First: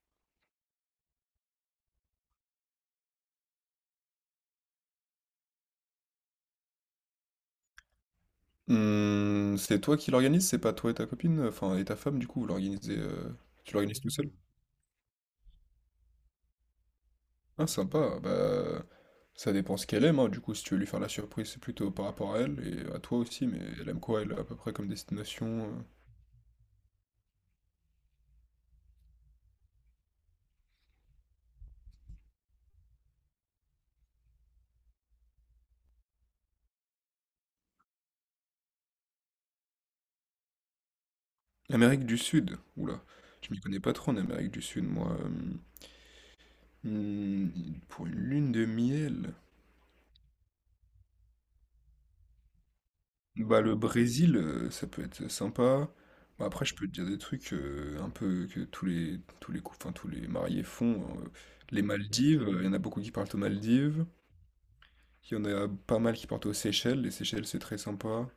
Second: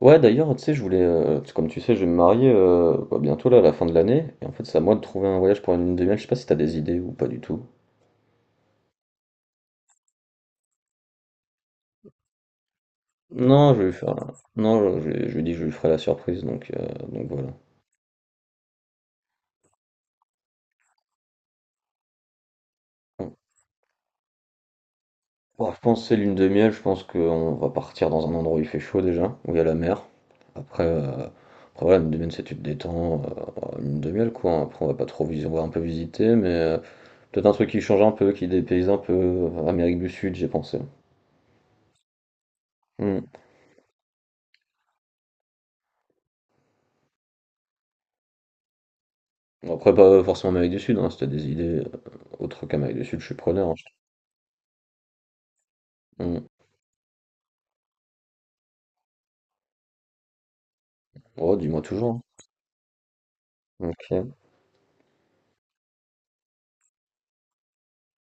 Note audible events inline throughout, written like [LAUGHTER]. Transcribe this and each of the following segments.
Ouais, d'ailleurs, tu sais, je voulais, parce que comme tu sais, je vais me marier, bah, bientôt là, à la fin de l'année, et en fait, c'est à moi de trouver un voyage pour une lune de miel. Je sais pas si t'as des idées ou pas du tout. Mmh, c'est toi qui l'organise? C'est pas toi et ta copine? Enfin, et ta femme, du coup, vous l'organisez... Non, Tu je vais lui l'organises tout faire, seul? Non, je lui dis que je lui ferai la surprise, donc voilà. Ah, sympa. Bah, ça dépend ce qu'elle aime, hein. Du coup, si tu veux lui faire la surprise, c'est plutôt par rapport à elle et à toi Bon. aussi. Mais elle aime quoi, elle, à peu près comme destination? Bon, je pense que c'est lune de miel. Je pense qu'on va partir dans un endroit où il fait chaud déjà, où il y a la mer. Après, euh, après voilà, une demi-heure, c'est tu te détends, une demi-heure, quoi. Hein. Après, on va pas trop visiter, on va un peu visiter, mais peut-être un truc qui change un peu, qui dépayse un peu. Amérique du Sud, j'ai pensé. Amérique du Sud. Oula, Hmm. je m'y connais pas trop en Amérique du Sud, moi. Hmm, pour une lune de miel... Bon, après, pas forcément Amérique du Sud, hein, si t'as des idées, autres qu'Amérique du Sud, je suis Bah, preneur, hein, le Brésil, ça peut être sympa. je. Bah, après, je peux te dire des trucs, un peu que tous les cou enfin, tous les mariés font, Oh, dis-moi Les toujours, Maldives, il y en a beaucoup qui partent aux hein. Maldives. OK. Il y en a pas mal qui partent aux Seychelles. Les Seychelles, c'est très sympa.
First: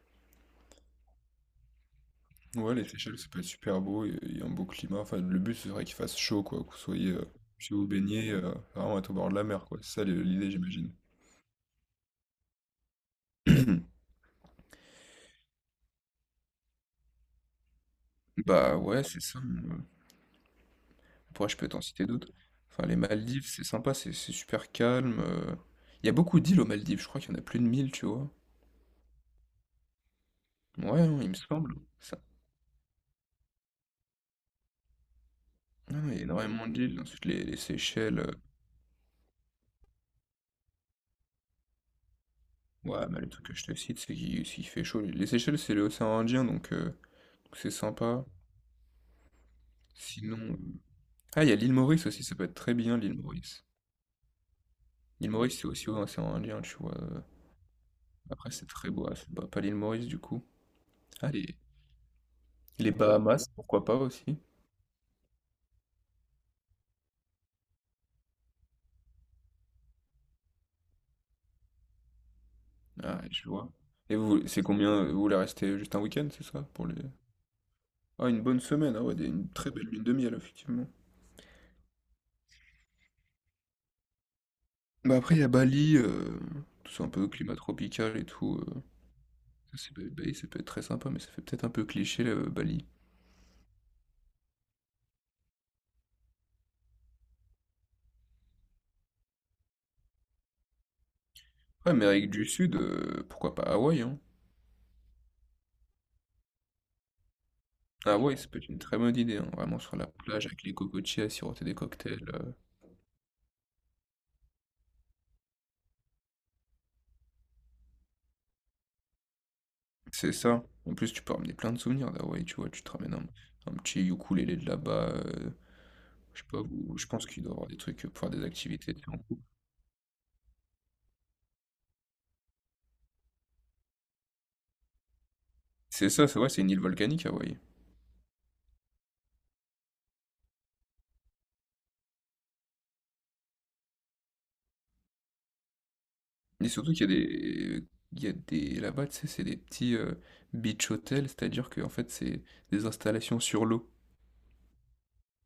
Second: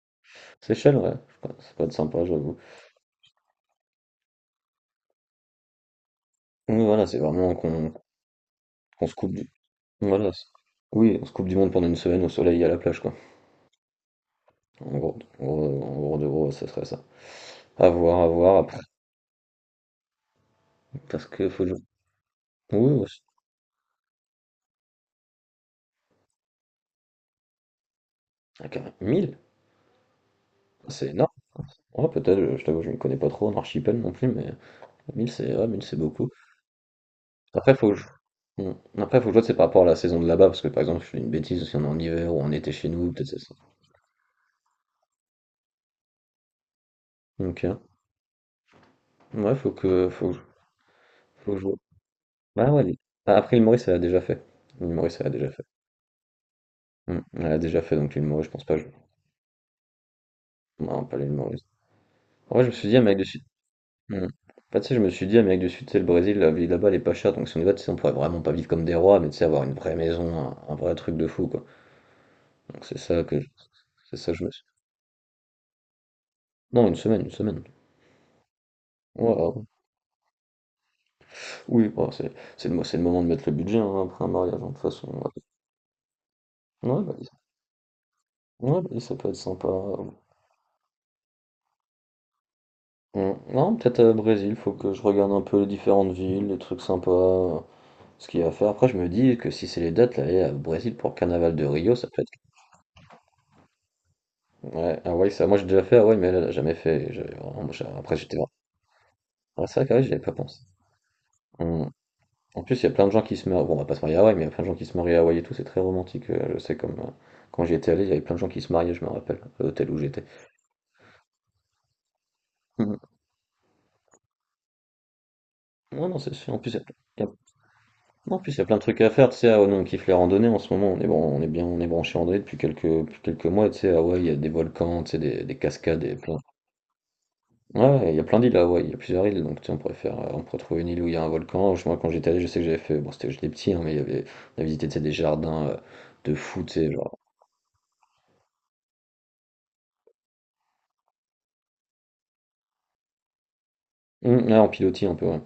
Seychelles, ouais, ouais, ça peut être sympa, j'avoue. Ouais, les Seychelles, ça peut être super beau. Il y a un beau climat. Enfin, le but, ce serait qu'il fasse chaud, quoi, que vous Oui, voilà, soyez, c'est vraiment puissiez vous qu'on baignez vraiment qu'on être au se bord coupe de la du mer, quoi. C'est ça voilà, c l'idée, j'imagine. oui, on se coupe du monde pendant une semaine au soleil et à la plage, quoi. [CLEARS THROAT] En gros, ça serait ça. À voir Bah, après, ouais, c'est ça, mmh. parce Ouais, que je faut peux que t'en citer d'autres. Enfin, oui, les aussi. Maldives, c'est sympa, c'est super calme. Il y a beaucoup d'îles aux Maldives, je crois qu'il y en a plus de mille, tu vois. Ah, carré 1. Ouais, C'est non, énorme. il me semble. Ouais, Ça... peut-être, je t'avoue, je m'y connais pas trop en archipel non plus, mais 1000, c'est ouais, 1, c'est Non, non, il y a beaucoup. énormément d'îles. Ensuite, les Après, faut que je... Seychelles. Mmh. Après, faut que je vois, c'est par rapport à la saison de là-bas, parce que par exemple, je fais une bêtise, si on est en hiver ou en été chez Ouais, nous, mais peut-être le c'est truc ça. que je te cite, c'est qu'il s'il fait chaud. Les Seychelles, c'est l'océan Indien, donc Ok. c'est sympa. Ouais, Sinon, ah, il y faut a que je l'île vois. Maurice aussi, ça peut être Ah très ouais, bien, l'île ah, après l'île Maurice. Maurice, elle a déjà fait. L'île Maurice, elle a L'île déjà Maurice, fait. c'est aussi l'océan Indien, tu vois. Hmm, elle a déjà fait, donc l'île Maurice, je Après, pense c'est pas. Très beau. Ah, c'est pas l'île Maurice, du coup. Non, pas Ah, l'île les, Maurice. En vrai, je me suis les dit, Amérique du Sud. Bahamas, pourquoi pas Hmm. aussi. En fait, tu sais, je me suis dit, Amérique du Sud, c'est le Brésil, la vie là-bas, elle est pas chère, donc si on y va, tu sais, on pourrait vraiment pas vivre comme des rois, mais tu sais, avoir une vraie maison, un vrai truc de fou, quoi. Donc c'est Ah, ça que, je- je vois. Et c'est ça que je vous, me c'est suis. combien? Vous voulez rester juste un week-end, c'est ça? Non, Pour une les... semaine, une semaine. Ah, une bonne semaine, ah ouais, une Ouais, très belle lune de miel, effectivement. oui, bah, c'est le moment de mettre le budget, hein, après un mariage, hein, de toute façon. Bah Ouais, après, il y a Bali, tout ouais, ça un peu Bali, climat tropical et tout. Ouais, Bali, ça peut être sympa. Ça, Bali, ça peut être très sympa, mais ça fait peut-être un peu cliché, là, Bali. Mmh. Non, peut-être Brésil, faut que je regarde un peu les différentes villes, les trucs sympas, ce qu'il y a à faire. Après, je me dis que si c'est les dates, là, aller à Brésil pour le carnaval de Ouais, Rio, ça peut Amérique être... du Sud, pourquoi pas Hawaï, hein? Ouais, Hawaï, ça, moi j'ai déjà fait Hawaï, mais elle a jamais fait. Après, Hawaï, j'étais... ça peut être une très bonne idée, hein. Ah, Vraiment c'est sur vrai que la j'y avais pas plage pensé. avec les cocotiers à siroter des Mmh. cocktails. En plus, il y a plein de gens qui se marient... Bon, on va pas se marier à Hawaï, mais il y a plein de gens qui se marient à Hawaï et tout, c'est très romantique, je sais, comme... Quand j'y étais allé, il y avait plein de gens qui se mariaient, je me rappelle, à l'hôtel où j'étais. C'est ça. En plus, tu peux ramener plein de souvenirs d'Hawaï, tu vois. Tu te [LAUGHS] ramènes un petit ukulélé de là-bas. Euh, Ouais, non, c'est Je sais sûr. En pas plus, il y où, je a, pense y a- qu'il doit y avoir des trucs pour faire en des plus, y a plein de activités, tu trucs à sais, en faire. Tu couple. sais, ah ouais, nous, on kiffe les randonnées en ce moment. On est, bon, on est bien, on est branché randonnée depuis quelques mois. Tu sais, ah ouais, il y a des volcans, tu sais, des cascades, C'est et ça, plein. c'est vrai, c'est une île volcanique, Hawaï. Ouais, il y a plein d'îles là, ouais. Il y a plusieurs îles. Donc, tu sais, on pourrait trouver une île où il y a un volcan. Moi, quand j'étais allé, je sais que j'avais fait, bon, c'était, j'étais petit, hein, mais il y avait, on a visité, tu sais, des jardins, de fou, Mais tu sais, surtout qu'il y a genre. des. Il y a des. Là-bas, tu sais, c'est des petits beach hotels, c'est-à-dire que en fait, c'est des installations sur l'eau. Ouais, en pilotis un peu, ouais.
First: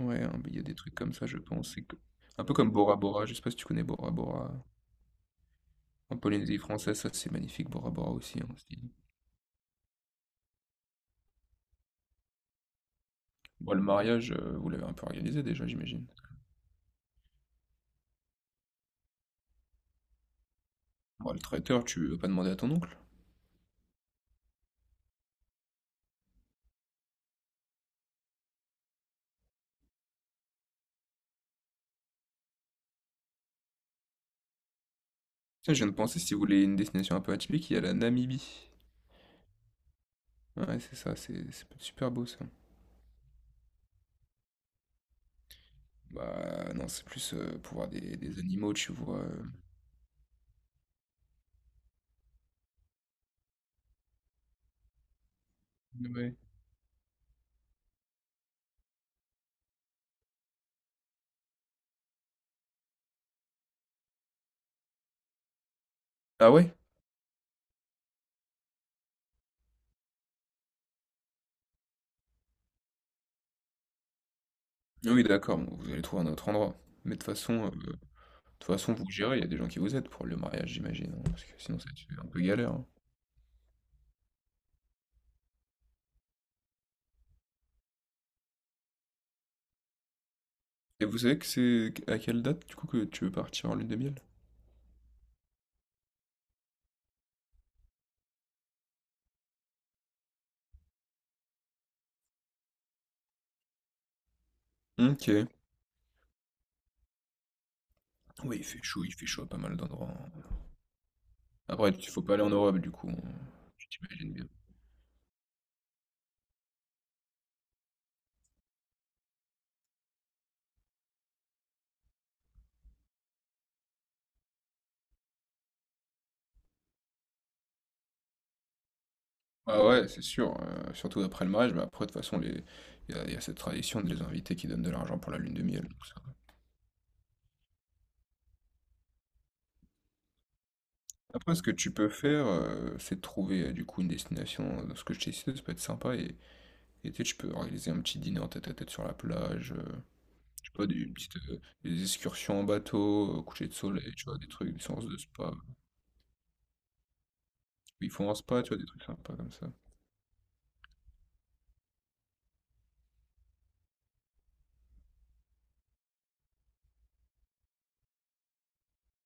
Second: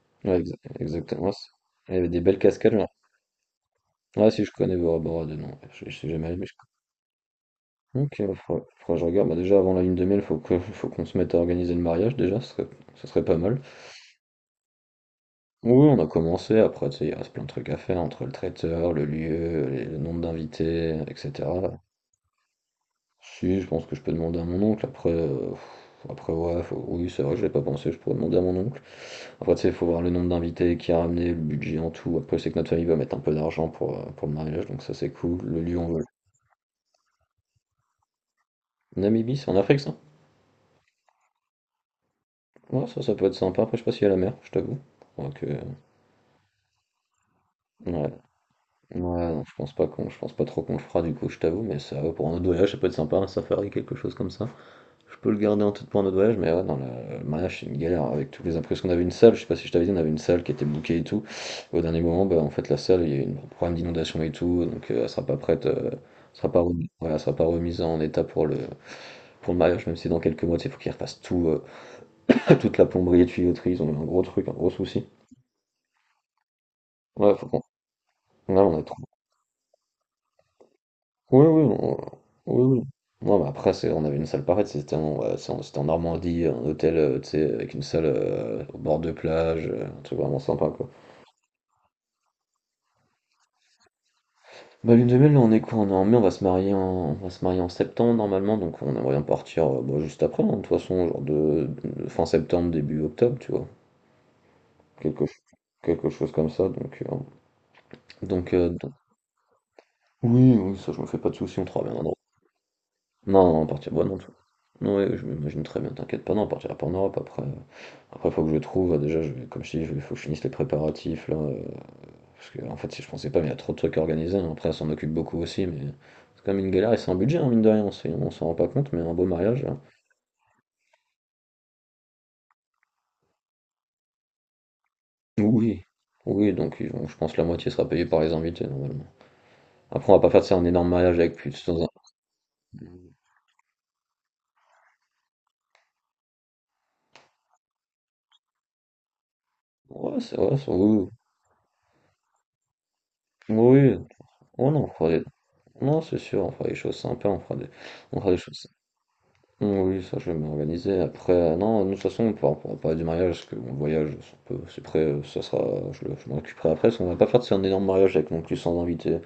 Ouais, hein, Ouais, exa- il y a des trucs comme exactement. ça, Ouais, je pense. Il y avait des belles Un peu comme cascades, genre. Bora Bora, je sais pas si tu connais Bora Ouais, si, je Bora. connais Bora Bora de nom. Ouais. Je suis En jamais allé, mais je... Polynésie française, ça c'est magnifique, Bora Bora Ok, bah, aussi, hein. faudra, c'est- faudra que je regarde. Bah, déjà avant la lune de miel, faut qu'on se mette à organiser le mariage déjà, ce serait pas mal. Bon, le mariage, vous l'avez un peu organisé déjà, Oui, on j'imagine. a commencé, après tu sais, il reste plein de trucs à faire entre le traiteur, le lieu, le nombre d'invités, Bon, le etc. traiteur, tu vas pas demander à ton oncle. Si, je pense que je peux demander à mon oncle, après ouais, oui, c'est vrai que je l'ai pas pensé, je pourrais demander à mon oncle. Après tu sais, il faut voir le nombre d'invités qui a ramené, le budget en tout. Après, c'est que notre famille va mettre un peu d'argent pour le mariage, donc ça, c'est cool. Le Tiens, lieu, je viens on de veut. penser, si vous voulez une destination un peu atypique, il y a la Namibie. Namibie, c'est en Afrique, ça? Ouais, c'est ça, c'est peut-être super beau ça. Ouais, ça peut être sympa, après je sais pas s'il y a la mer, je t'avoue. Donc, Bah non, c'est plus pour voir ouais. des animaux, tu Ouais, vois. non, je pense pas trop qu'on le fera du coup, je t'avoue, mais ça, ouais, pour un autre voyage, ça peut être sympa, un safari, quelque chose comme ça. Je peux le garder en tête pour un autre Ouais. voyage, mais ouais, dans le mariage, c'est une galère avec tous les imprévus. Qu'on avait une salle, je sais pas si je t'avais dit, on avait une salle qui était bouquée et tout. Au dernier moment, bah, en fait, la salle, il y a eu un problème d'inondation et tout, donc elle sera pas prête, elle Ah sera pas ouais? remise, ouais, elle sera pas remise en état pour le mariage, même si dans quelques mois, tu sais, faut qu'ils refassent tout, [LAUGHS] toute la plomberie et tuyauterie, ils ont eu un gros truc, un gros souci. Ah oui, d'accord, bon, vous allez trouver un autre endroit. Mais de toute Ouais, faut qu'on, façon, euh, de ouais, toute on a trop. façon, vous gérez, il y a des gens qui vous aident pour le mariage, j'imagine, hein, parce Oui, que oui, sinon ça va être un peu galère, oui, oui. hein. Non, mais après, c'est, on avait une salle pareille, c'était en, ouais, c'était en Normandie, un hôtel, tu sais, avec une salle, au bord de plage, un truc vraiment sympa, quoi. Et vous savez que c'est à quelle date, du coup, que tu veux partir en lune de miel? Bah, lune de miel, là, on est quoi? On est en mai, on va se marier en, on va se marier en septembre, normalement, donc on aimerait bien partir, bah, juste après, hein, de toute façon, genre de fin septembre, début octobre, tu vois. Quelque, ch- Ok. quelque chose comme ça, donc... euh, donc, Oui, euh, donc- il fait chaud à pas mal d'endroits, hein. Oui, oui, ça, je me fais pas de soucis, on Après, travaille il bien. faut pas aller en Europe, du coup, hein, Non, non, on tu partira. Bah non, tout. t'imagines bien. Non, ouais, je m'imagine très bien, t'inquiète pas, non, on partira pas en Europe après. Après, faut que je trouve, déjà, comme je te dis, il faut que je finisse les préparatifs, là. Parce que, en fait, si je pensais pas, mais il y a trop de trucs à organiser. Hein. Après, on s'en occupe beaucoup aussi, mais c'est quand même une galère et c'est un budget, hein, mine de rien, on s'en rend pas compte, mais un beau mariage, là. Ah ouais, c'est sûr, surtout après le mariage, mais après, de toute façon, les... il y a cette tradition de les inviter qui donnent de l'argent pour la lune de Oui. miel, tout ça. Oui, donc je pense que la moitié sera payée par les invités, normalement. Après, on va pas faire ça un énorme mariage avec Après, ce plus que de... tu peux faire, c'est de trouver du coup une destination, dans ce que je t'ai cité, ça peut être sympa, et tu sais, tu peux organiser un petit dîner en tête à tête sur la plage, Ouais, c'est vrai, je sais pas, oui. une petite, des excursions en bateau, coucher de Oui. Oui. soleil, tu vois, des Oh trucs, des non, on séances fera de des... spa. Non, c'est sûr, on fera des choses sympas, Ils on font fera un des spa, choses... tu vois, des trucs sympas comme ça. Oui, ça je vais m'organiser. Après, non, nous, de toute façon, on pourra parler du mariage, parce que bon, le voyage, ça peu c'est prêt, ça sera, je m'en occuperai après, parce qu'on va pas faire c'est un énorme mariage avec non plus 100 invités.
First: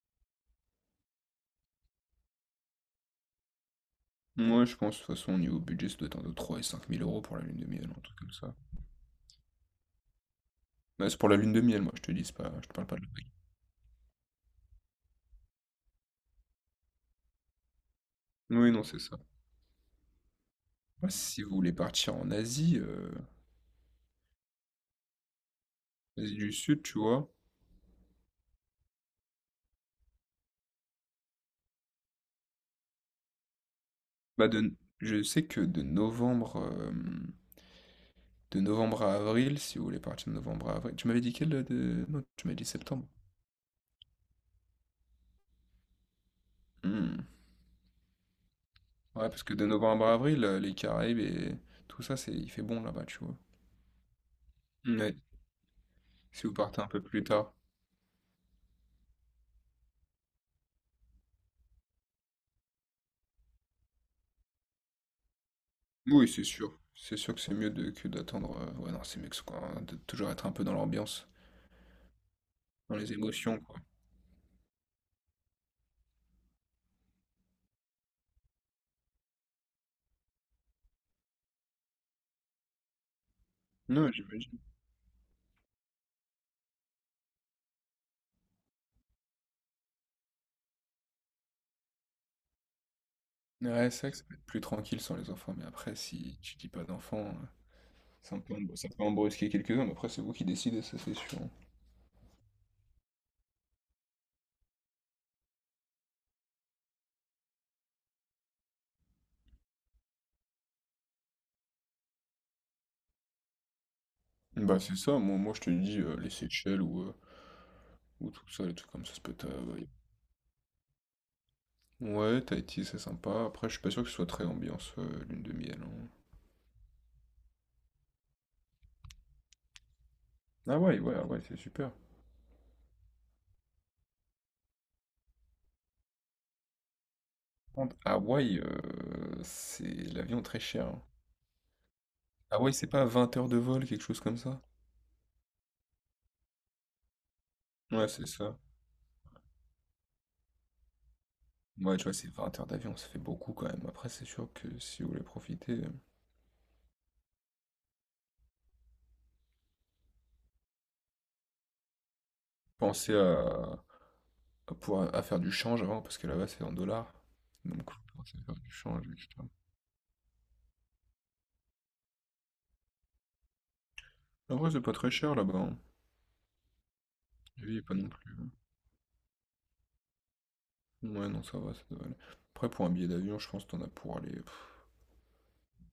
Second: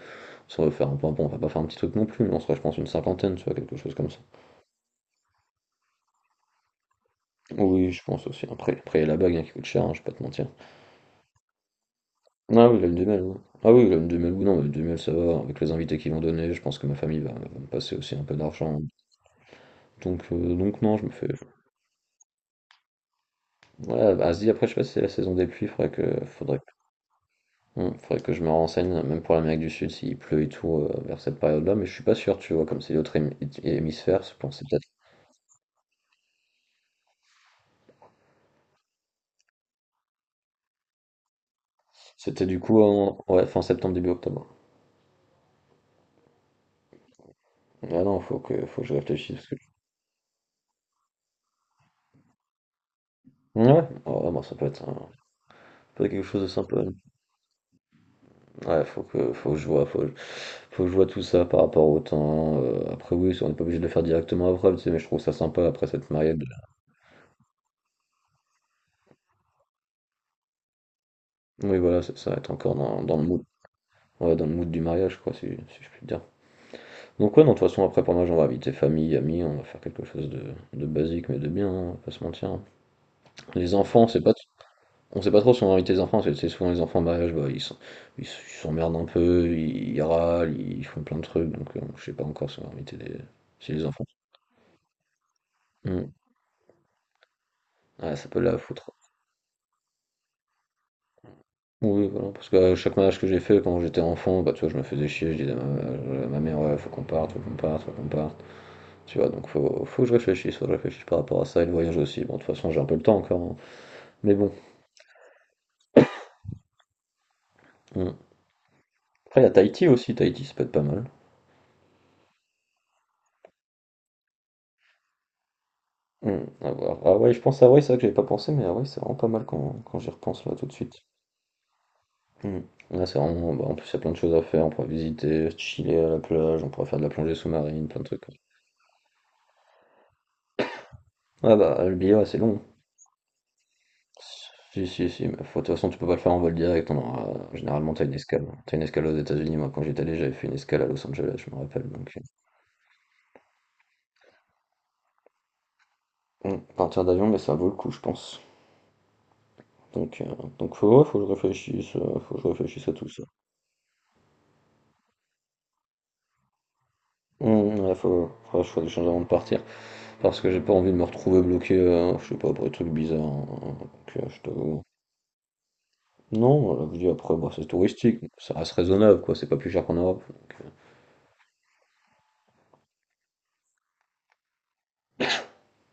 Ça va faire un peu, bon, on va pas faire un petit truc non plus, mais on sera, je pense, une cinquantaine, tu vois, quelque chose comme ça. Moi, je pense, de toute façon, au niveau budget, ça doit être entre 3 et 5 000 euros pour la lune de miel, Oui, un je truc pense comme aussi. ça. Après il y a la bague, hein, qui coûte cher, hein, je vais pas te mentir. Mais c'est pour la lune de miel, moi, je te dis, c'est pas, je Ah te oui, parle l'homme pas de... de mail, oui. Ah oui, l'homme de mail, oui, non, mais le de mail, ça va, avec les invités qu'ils vont donner, je pense que ma famille va me passer aussi un peu Oui, d'argent. non, c'est ça. Donc non, je me Moi, fais. si vous voulez partir en Asie, Ouais, bah, Asie, après, je sais pas si c'est la saison des pluies, faudrait que, Asie du faudrait Sud, tu vois, Mmh, faudrait que je me renseigne, même pour l'Amérique du Sud, s'il pleut et tout, vers cette période-là, mais je suis pas sûr, tu vois? Comme c'est l'autre hémisphère, je bah pense que c'est de, peut-être je sais que de novembre à avril, si vous voulez partir de novembre à avril, tu m'avais dit quel de... Non, c'était tu m'avais du dit coup septembre. en, ouais, fin septembre, début octobre. Hmm. Ah non, faut que je Ouais, réfléchisse, parce parce que que de novembre à avril, les Caraïbes et tout ça, c'est, il fait bon là-bas, tu vois. ouais. Oh bah, ça peut être un, Ouais, peut être quelque chose de si vous partez sympa. un peu plus tard. Ouais, faut que je vois, faut que je vois tout ça par rapport au temps, après oui, on n'est pas obligé de le faire directement après, tu sais? Mais je trouve ça sympa après cette Oui, marié. c'est sûr. C'est sûr que c'est mieux que d'attendre. Ouais, non, c'est mieux que, de toujours être un peu dans l'ambiance, Oui, voilà, ça va être encore dans dans les le mood. émotions, quoi. Ouais, dans le mood du mariage, quoi, si je puis dire. Donc ouais, non, de toute façon, après, pour moi, on va inviter famille, amis, on va faire quelque chose de basique, mais de bien, hein, on va pas se mentir, hein. Les enfants, Non, c'est pas... j'imagine. On sait pas trop si on va inviter les enfants, parce que c'est souvent les enfants en mariage, bah, ils s'emmerdent un peu, ils râlent, ils font plein de trucs, donc je sais pas encore si on va inviter des... si les Ouais, c'est enfants. vrai que ça peut être plus tranquille sans les enfants, mais après, Hmm. si tu dis pas d'enfants, Ah, ça ça peut peut, la ça foutre. peut en brusquer quelques-uns, mais après, c'est vous qui décidez, ça c'est sûr. Oui, voilà, parce que chaque mariage que j'ai fait quand j'étais enfant, bah, tu vois, je me faisais chier, je disais à ma mère, ouais, faut qu'on parte, faut qu'on parte, faut qu'on parte. Tu vois, donc faut que je réfléchisse, faut que je réfléchisse par rapport à ça, et le voyage aussi. Bon, de toute façon, j'ai un peu le temps encore, hein. Mais bon, Bah, c'est ça, moi je te dis, les Seychelles mm. ou tout ça, les trucs comme ça peut Après, il y être. a Ouais, Tahiti aussi. Tahiti, ça peut être pas mal. Ouais, Tahiti, c'est sympa. Après, je suis pas sûr que ce soit très ambiance lune de miel, hein. Mm. À voir. Ah ouais, je pense à Hawaï, c'est vrai que j'avais pas pensé, mais Hawaï, c'est vraiment pas mal quand j'y repense là tout de Ah ouais, suite. ouais, ouais, c'est super. Mm. Là, c'est vraiment. Bah, en plus, il y a plein de choses à faire. On pourra visiter, chiller à la plage, on pourra faire de la plongée Par sous-marine, contre, plein de trucs. Hawaï, c'est l'avion très cher, hein. Ah bah, le billet, ouais, c'est long. Hawaï, c'est pas 20 heures de vol, quelque chose comme ça? Si, si, si. Mais faut- de toute façon, tu peux pas le faire en vol direct. On aura... Généralement, t'as Ouais, une c'est escale. ça. T'as une escale aux États-Unis. Moi, quand j'étais allé, j'avais fait une escale à Los Angeles, je me rappelle. Ouais, tu Donc, vois, c'est 20 heures d'avion, ça fait beaucoup quand même. Après, c'est sûr que si vous voulez profiter. Partir d'avion, mais ça vaut le coup, je pense. Donc, euh, donc faut, ouais, faut que je réfléchisse, faut que je réfléchisse à tout Pensez ça. À pouvoir à faire du change avant, parce que là-bas c'est en dollars. Mmh, Donc là, faut penser à faire du faut que je change change, avant de etc. partir. Parce que j'ai pas envie de me retrouver bloqué, je sais pas, pour des trucs bizarres, hein. Donc, je En vrai, t'avoue. c'est pas très cher là-bas, hein. Non, voilà, je dis après, bah, c'est La pas non touristique. plus. Ça reste raisonnable, quoi. C'est pas plus cher qu'en Europe. Donc, Ouais, non, ça va, ça doit aller. Après, pour un billet d'avion, je pense que t'en as pour aller. Pff,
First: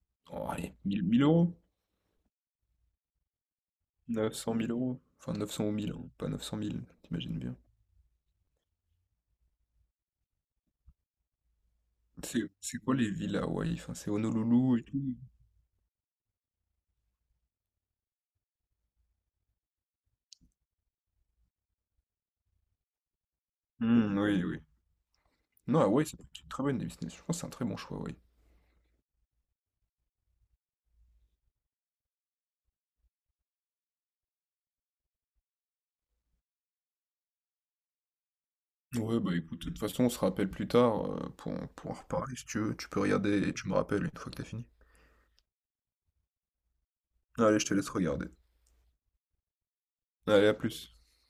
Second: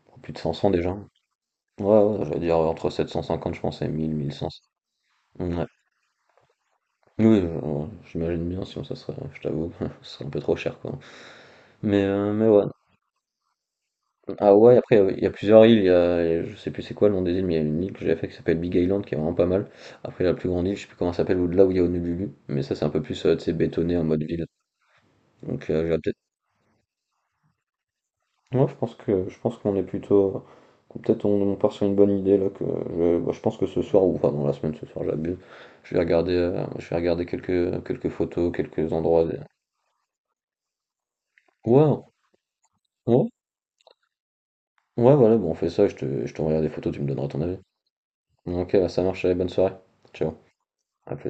pour plus de oh, 500 allez, déjà. mille euros? Ouais, ouais, j'allais dire entre 750 je pense, et 1000 Neuf cent 1500. 900 000 euros? Enfin, 900 Ouais. ou 1000, hein, pas 900 000, t'imagines Oui, bien. J'imagine bien, sinon ça serait, je t'avoue, [LAUGHS] ce serait un peu trop cher, quoi. Mais C'est ouais. c'est quoi les villes à Hawaï? Enfin, c'est Ah ouais, Honolulu et après, tout. il y a plusieurs îles. Il y a, je sais plus c'est quoi le nom des îles, mais il y a une île que j'ai fait qui s'appelle Big Island, qui est vraiment pas mal. Après, la plus grande île, je sais plus comment elle s'appelle, au-delà où il y a Honolulu. Mais ça, c'est un peu plus tu sais, bétonné en Hmm, mode oui, ville. oui. Donc, Non, j'irais Hawaï, peut-être. c'est une très bonne destination. Je pense que c'est un très bon choix, Hawaï. Moi, je pense qu'on est plutôt. Qu'on- peut-être on part sur une bonne idée là. Que, je bah, je pense que ce soir, ou enfin dans la semaine, ce soir, j'abuse. Je vais regarder quelques photos, quelques Ouais, endroits, bah des- écoute, de toute façon, on se rappelle plus tard pour en Ouais, reparler si tu veux. Tu peux ouais, regarder et tu me rappelles une fois que t'as fini. ouais, voilà, bon, on fait ça. Je t'enverrai des photos, tu me donneras ton avis. Allez, je te laisse regarder. Ok, ça marche, allez, bonne soirée. Ciao, Allez, à plus. à plus.